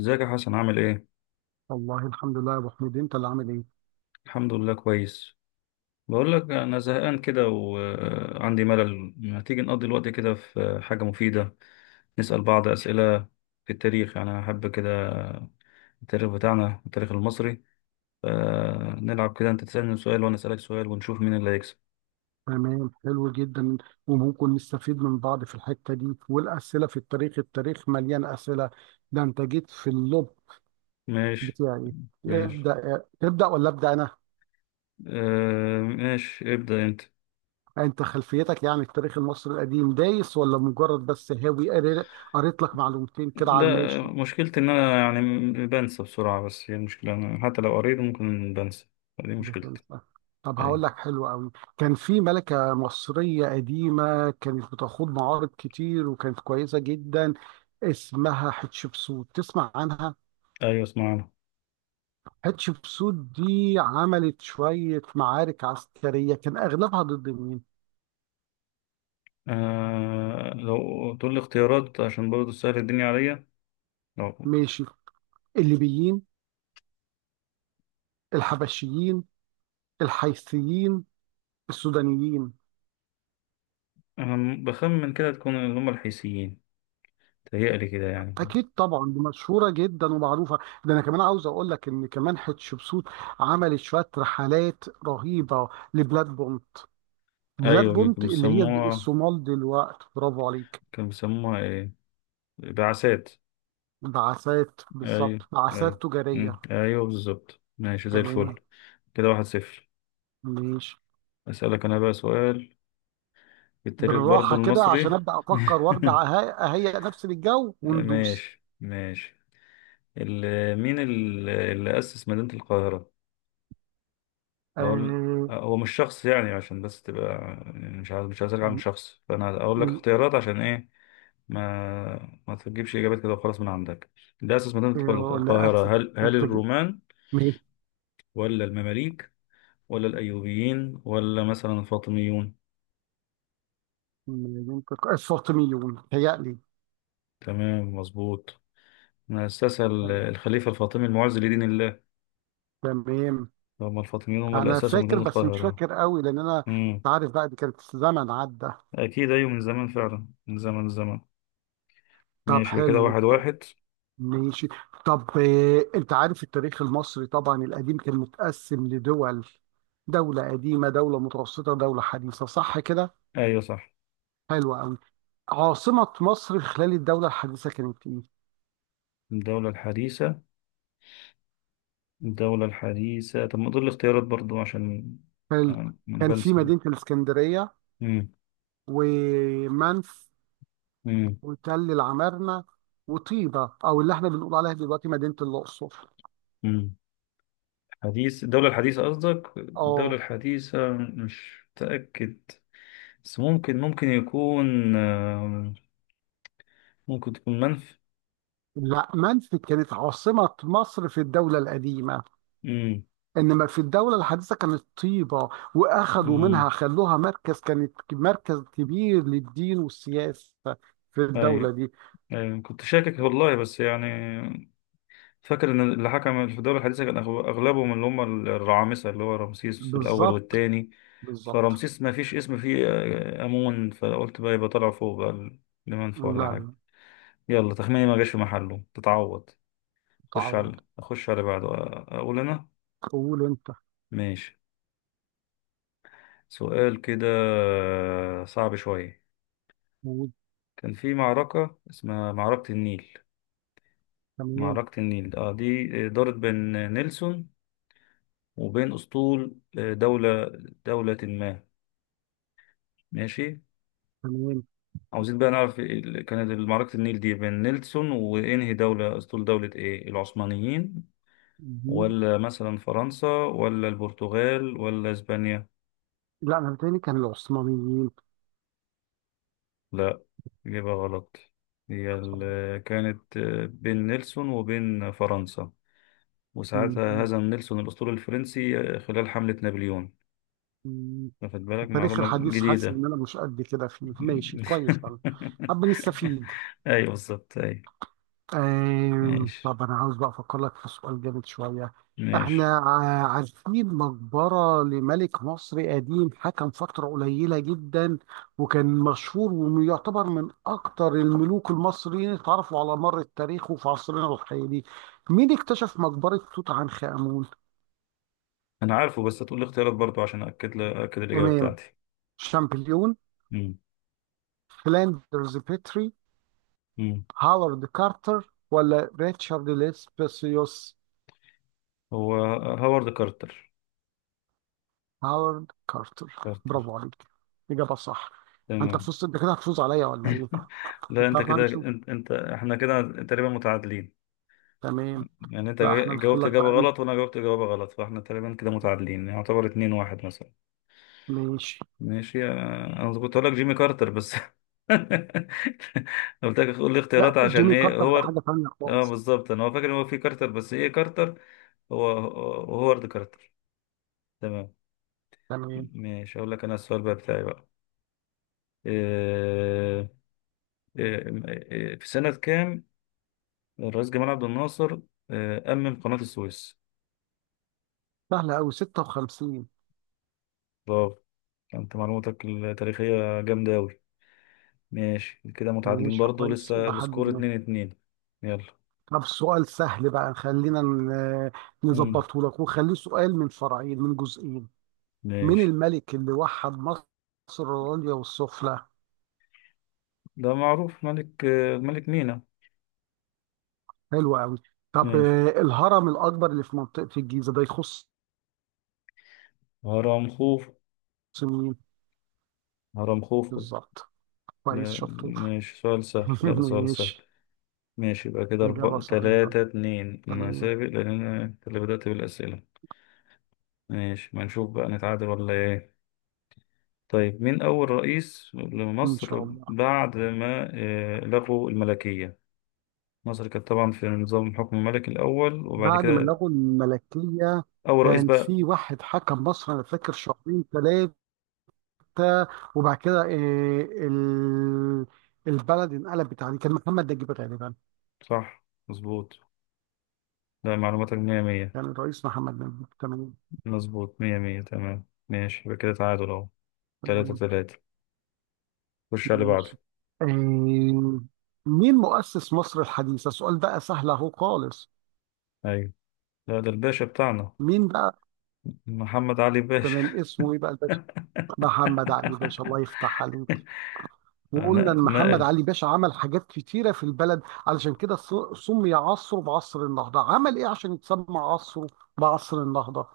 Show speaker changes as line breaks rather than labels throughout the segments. ازيك يا حسن، عامل ايه؟
والله الحمد لله يا ابو حميد، انت اللي عامل ايه؟
الحمد لله، كويس. بقول لك، انا زهقان كده وعندي ملل. ما تيجي نقضي الوقت كده في حاجة مفيدة؟ نسأل بعض أسئلة في التاريخ. يعني انا احب كده التاريخ بتاعنا، التاريخ المصري. فنلعب كده، انت تسألني سؤال وانا أسألك سؤال، ونشوف مين اللي هيكسب.
تمام، حلو جدا. وممكن نستفيد من بعض في الحته دي. والاسئله في التاريخ التاريخ مليان اسئله. ده انت جيت في اللب
ماشي،
بتاعي.
ماشي.
ابدا، تبدا ولا ابدا انا؟
آه، ماشي. ابدأ انت.
انت خلفيتك يعني التاريخ المصري القديم دايس ولا مجرد بس هاوي قريت لك معلومتين كده
لا،
على الماشي؟
مشكلتي ان انا يعني بنسى بسرعة. بس هي المشكلة، انا حتى لو قريت ممكن بنسى. دي مشكلتي.
بتنسى؟ طب هقول
أيوة.
لك، حلو قوي. كان في ملكة مصرية قديمة كانت بتخوض معارض كتير وكانت كويسة جدا، اسمها حتشبسوت. تسمع عنها؟
ايوه، اسمعنا.
حتشبسوت دي عملت شوية معارك عسكرية، كان أغلبها ضد مين؟
آه، لو تقول لي اختيارات عشان برضه تسهل الدنيا عليا، لو
ماشي: الليبيين، الحبشيين، الحيثيين، السودانيين.
أنا بخمن كده تكون اللي هم الحيثيين. تهيألي كده يعني.
أكيد طبعا، دي مشهورة جدا ومعروفة. ده أنا كمان عاوز أقول لك إن كمان حتشبسوت عملت شوية رحلات رهيبة لبلادهم، بلاد
أيوة،
بونت
كانوا
اللي هي
بيسموها
الصومال دلوقتي. برافو عليك.
كانوا بيسموها إيه؟ بعثات.
بعثات،
أيوة.
بالظبط،
أيوة.
بعثات تجارية.
مم. أيوة، بالظبط. ماشي، زي
تمام.
الفل. كده 1-0.
ماشي.
أسألك أنا بقى سؤال في التاريخ برضه
بالراحة كده
المصري.
عشان أبدأ أفكر وأرجع أهيئ نفسي للجو وندوس.
ماشي، ماشي. مين اللي أسس مدينة القاهرة؟ اقول،
آه.
هو مش شخص يعني عشان بس تبقى، يعني مش عايز على
ال
شخص، فانا اقول لك
ال
اختيارات عشان ايه. ما تجيبش اجابات كده وخلاص من عندك. الاساس ما تدخل
ولا أسف.
القاهره. هل
أنتج.
الرومان
مين؟
ولا المماليك ولا الايوبيين ولا مثلا الفاطميون؟
مين السلطميون هيألي؟
تمام، مظبوط. ما اسسها الخليفه الفاطمي المعز لدين الله.
تمام.
هم الفاطميون هم اللي
أنا
اسسوا
فاكر
مدينه
بس مش
القاهره.
فاكر قوي، لأن أنا
امم،
أنت عارف بقى دي كانت زمن عدى.
اكيد. ايوه، من زمان فعلا، من زمن زمن.
طب
ماشي، يبقى كده
حلو.
1-1.
ماشي. طب انت عارف التاريخ المصري طبعا القديم كان متقسم لدول: دولة قديمة، دولة متوسطة، دولة حديثة، صح كده؟
ايوه صح.
حلو قوي. عاصمة مصر خلال الدولة الحديثة كانت ايه؟
الدولة الحديثة، الدولة الحديثة، طب ما دول الاختيارات برضو عشان
حلو.
ما أنا
كان في
بنسى.
مدينة الإسكندرية،
مم.
ومنف،
مم.
وتل العمارنة، وطيبة او اللي احنا بنقول عليها دلوقتي مدينة الأقصر.
مم. حديث الدولة الحديثة قصدك، الدولة
اه.
الحديثة؟ مش متأكد بس ممكن يكون، ممكن تكون منف.
لا، منف كانت عاصمة مصر في الدولة القديمة،
مم.
انما في الدوله الحديثه كانت طيبه، واخذوا
مم.
منها خلوها مركز، كانت مركز كبير للدين والسياسه في الدوله
أيوة.
دي.
أيوة، كنت شاكك والله بس يعني فاكر ان اللي حكم في الدولة الحديثة كان اغلبهم اللي هم الرعامسة، اللي هو رمسيس الاول
بالظبط.
والتاني.
بالظبط.
فرمسيس ما فيش اسم فيه امون، فقلت بقى يبقى طلع فوق بقى
لا
المنفى ولا حاجة.
لا.
يلا، تخميني ما جاش في محله، تتعوض. خش
تعوض.
على، اخش على بعده. اقول انا.
قول انت.
ماشي. سؤال كده صعب شوية.
قول.
كان في معركة اسمها معركة النيل.
تمام.
معركة النيل اه دي دارت بين نيلسون، وبين اسطول دولة، دولة ما. ماشي.
تمام.
عاوزين بقى نعرف إيه كانت معركة النيل دي بين نيلسون وإنهي دولة، أسطول دولة إيه؟ العثمانيين،
دي؟
ولا مثلا فرنسا، ولا البرتغال، ولا إسبانيا؟
لا انا بتهيألي كان العثمانيين.
لا، إجابة غلط. هي كانت بين نيلسون وبين فرنسا. وساعتها
م-
هزم نيلسون الأسطول الفرنسي خلال حملة نابليون.
م-
واخد بالك،
التاريخ
معلومة
الحديث حاسس
جديدة.
ان انا مش قد كده فيه، ماشي كويس طبعا. طب نستفيد.
أيوة، بالظبط، أيوة. ماشي،
طب أنا عاوز بقى أفكر لك في سؤال جامد شوية.
ماشي.
إحنا عارفين مقبرة لملك مصر قديم، حكم فترة قليلة جدا، وكان مشهور، ويعتبر من أكتر الملوك المصريين اللي اتعرفوا على مر التاريخ وفي عصرنا الحالي. مين اكتشف مقبرة توت عنخ آمون؟
انا عارفه بس هتقول لي اختيارات برضه عشان اكد اكد الاجابه
تمام.
بتاعتي.
شامبليون،
امم
فلاندرز بيتري،
امم
هاورد كارتر، ولا ريتشارد ليسبسيوس؟
هو هوارد كارتر.
هاورد كارتر.
كارتر.
برافو عليك. إجابة صح. أنت
تمام.
فزت. أنت كده هتفوز عليا ولا إيه؟
لا،
أنت
انت
عارف،
كده
هنشوف.
انت، احنا كده تقريبا متعادلين.
تمام.
يعني انت
لا إحنا ندخل
جاوبت
لك
اجابه
بقى
غلط، وانا جاوبت اجابه غلط، فاحنا تقريبا كده متعادلين، يعتبر 2-1 مثلا.
ماشي.
ماشي، انا كنت هقول لك جيمي كارتر بس. قلت لك قول لي اختيارات
لا،
عشان
جيمي
ايه
كارتر
هو.
ده حاجة تانية
اه،
خالص.
بالظبط. انا هو فاكر ان هو في كارتر، بس ايه كارتر؟ هو هوارد كارتر. تمام.
تمام.
ماشي، اقول لك انا السؤال بقى بتاعي بقى. إيه إيه إيه في سنة كام الرئيس جمال عبد الناصر إيه أمم قناة السويس؟
سهلة أوي، 56.
برافو. انت معلوماتك التاريخية جامدة أوي. ماشي، كده متعادلين
ماشي
برضه
كويس
لسه،
إلى حد
السكور
ما.
2-2. يلا.
طب سؤال سهل بقى، خلينا
مم.
نظبطه لك وخليه سؤال من فرعين، من جزئين. مين
ماشي.
الملك اللي وحد مصر العليا والسفلى؟
ده معروف، ملك ملك مينا.
حلو أوي. طب
ماشي،
الهرم الأكبر اللي في منطقة الجيزة ده يخص
هرمخوف.
مين؟
هرمخوف.
بالظبط. كويس،
لا،
شطور.
ماشي سؤال سهل. لا، ده سؤال سهل.
ماشي.
ماشي، يبقى كده
إجابة
أربعة
صحيحة.
تلاتة اتنين. أنا
تمام.
سابق لأن أنا، أنت اللي بدأت بالأسئلة. ماشي، ما نشوف بقى نتعادل ولا ايه. طيب، مين أول رئيس
إن شاء
لمصر
الله.
بعد ما لغوا الملكية؟ مصر كانت طبعا في نظام الحكم الملكي الأول، وبعد
بعد ما
كده
لغوا الملكية،
أول رئيس
كان
بقى.
في واحد حكم مصر أنا فاكر شهرين ثلاثة، وبعد كده إيه ال... البلد انقلبت عليه، كان محمد نجيب غالبا.
صح، مظبوط. لا، معلوماتك مية مية.
كان الرئيس محمد نجيب. تمام.
مظبوط، مية مية. تمام، ماشي، يبقى كده تعادل أهو، تلاتة
تمام.
تلاتة خش على اللي بعده.
ماشي. إيه؟ مين مؤسس مصر الحديثة؟ السؤال بقى سهل أهو خالص.
أيوة، لا ده الباشا بتاعنا،
مين بقى؟
محمد علي باشا.
تمام. اسمه إيه بقى الباشا؟ محمد علي باشا، الله يفتح عليك. وقلنا ان محمد
نقل.
علي باشا عمل حاجات كتيره في البلد، علشان كده سمي عصره بعصر النهضه. عمل ايه عشان يتسمى عصره بعصر النهضه؟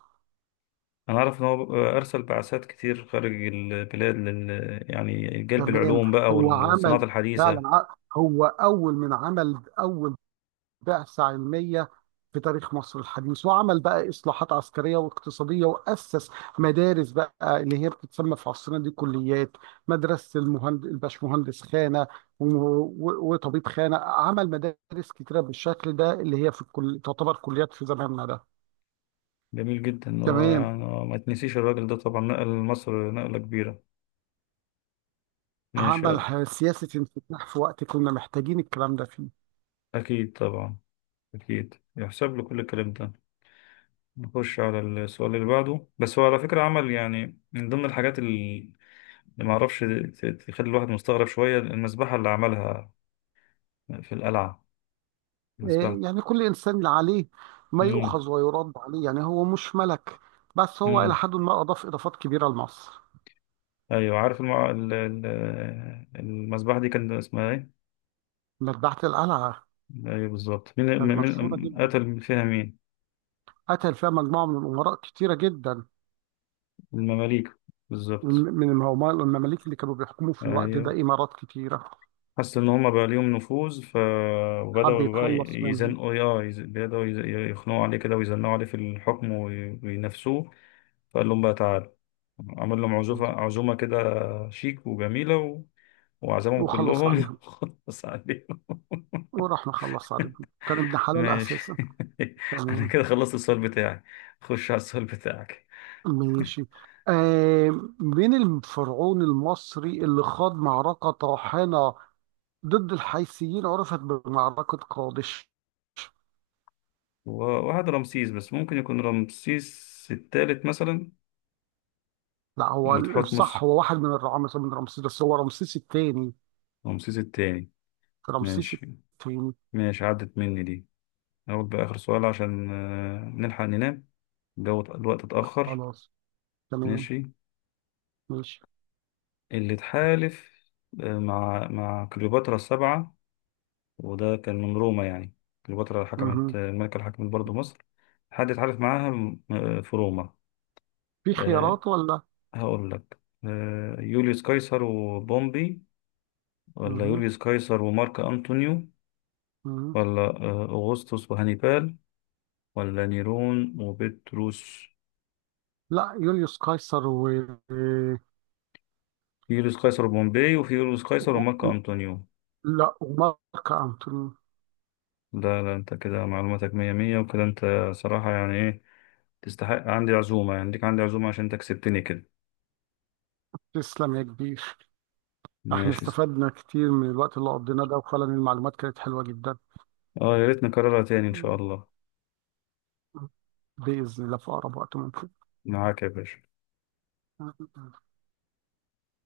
أنا عارف إن هو أرسل بعثات كتير خارج البلاد لل، يعني جلب
تمام.
العلوم بقى
هو
والصناعات
عمل، فعلا
الحديثة.
هو اول من عمل اول بعثة علمية في تاريخ مصر الحديث، وعمل بقى إصلاحات عسكرية واقتصادية، وأسس مدارس بقى اللي هي بتتسمى في عصرنا دي كليات. مدرسة المهند... الباشمهندس خانة، و... و... وطبيب خانة. عمل مدارس كتيرة بالشكل ده اللي هي في الكل... تعتبر كليات في زماننا ده.
جميل جدا إن هو
تمام.
يعني ما تنسيش الراجل ده طبعا نقل مصر نقلة كبيرة. ماشي.
عمل سياسة انفتاح في وقت كنا محتاجين الكلام ده فيه.
أكيد طبعا، أكيد يحسب له كل الكلام ده. نخش على السؤال اللي بعده، بس هو على فكرة عمل يعني من ضمن الحاجات اللي ما أعرفش، تخلي الواحد مستغرب شوية، المذبحة اللي عملها في القلعة.
إيه،
مذبحة.
يعني كل إنسان اللي عليه ما
امم.
يؤخذ ويرد عليه، يعني هو مش ملك، بس هو إلى حد ما أضاف إضافات كبيرة لمصر.
ايوه، عارف المذبحة دي كان اسمها ايه؟
مذبحة القلعة
ايوه، بالظبط.
كانت مشهورة جدا.
قتل فيها مين؟
قتل فيها مجموعة من الأمراء كتيرة جدا.
المماليك،
من
بالظبط.
من المماليك اللي كانوا بيحكموا في الوقت ده
ايوه،
إمارات كتيرة.
حس ان هم بقى ليهم نفوذ،
حب
فبدأوا بقى
يتخلص منهم.
يزنقوا، اه، يخنقوا عليه كده ويزنقوا عليه في الحكم وينافسوه. فقال لهم بقى تعالوا، عمل لهم عزومة كده شيك وجميلة وعزمهم
وخلص
كلهم.
عليهم.
خلص عليهم.
وراح مخلص عليهم. كان ابن حلال
ماشي.
أساسا.
انا
تمام.
كده خلصت السؤال بتاعي. خش على السؤال بتاعك.
ماشي. آه. من الفرعون المصري اللي خاض معركة طاحنة ضد الحيثيين، عرفت بمعركة قادش؟
وواحد رمسيس، بس ممكن يكون رمسيس التالت مثلا،
لا، هو
ولا
الصح
تحتمس.
هو واحد من الرعامسة، من رمسيس، بس هو رمسيس الثاني.
رمسيس التاني.
رمسيس
ماشي،
التاني.
ماشي، عدت مني دي. اقول بقى اخر سؤال عشان نلحق ننام. الجو، الوقت اتأخر.
خلاص. تمام.
ماشي.
ماشي.
اللي اتحالف مع كليوباترا السبعة، وده كان من روما يعني. كليوباترا حكمت،
مهم.
الملكة اللي حكمت برضه مصر، حد اتحالف معاها في روما؟
في
آه،
خيارات ولا؟
هقول لك، يوليوس قيصر وبومبي، ولا
مهم.
يوليوس قيصر ومارك أنطونيو،
مهم.
ولا أغسطس وهانيبال، ولا نيرون وبطرس؟
لا، يوليوس قيصر و...
في يوليوس قيصر وبومبي، وفي يوليوس قيصر ومارك أنطونيو.
لا، ومارك أنتوني.
لا، لا، انت كده معلوماتك مية مية، وكده انت صراحة يعني ايه، تستحق عندي عزومة، يعني ليك عندي عزومة عشان انت كسبتني كده.
تسلم يا كبير. احنا
ماشي.
استفدنا كتير من الوقت اللي قضيناه ده، وفعلا المعلومات كانت حلوة جدا.
اه، يا ريت نكررها تاني ان شاء
مم.
الله.
بإذن الله في أقرب وقت.
معاك يا باشا.
ممكن.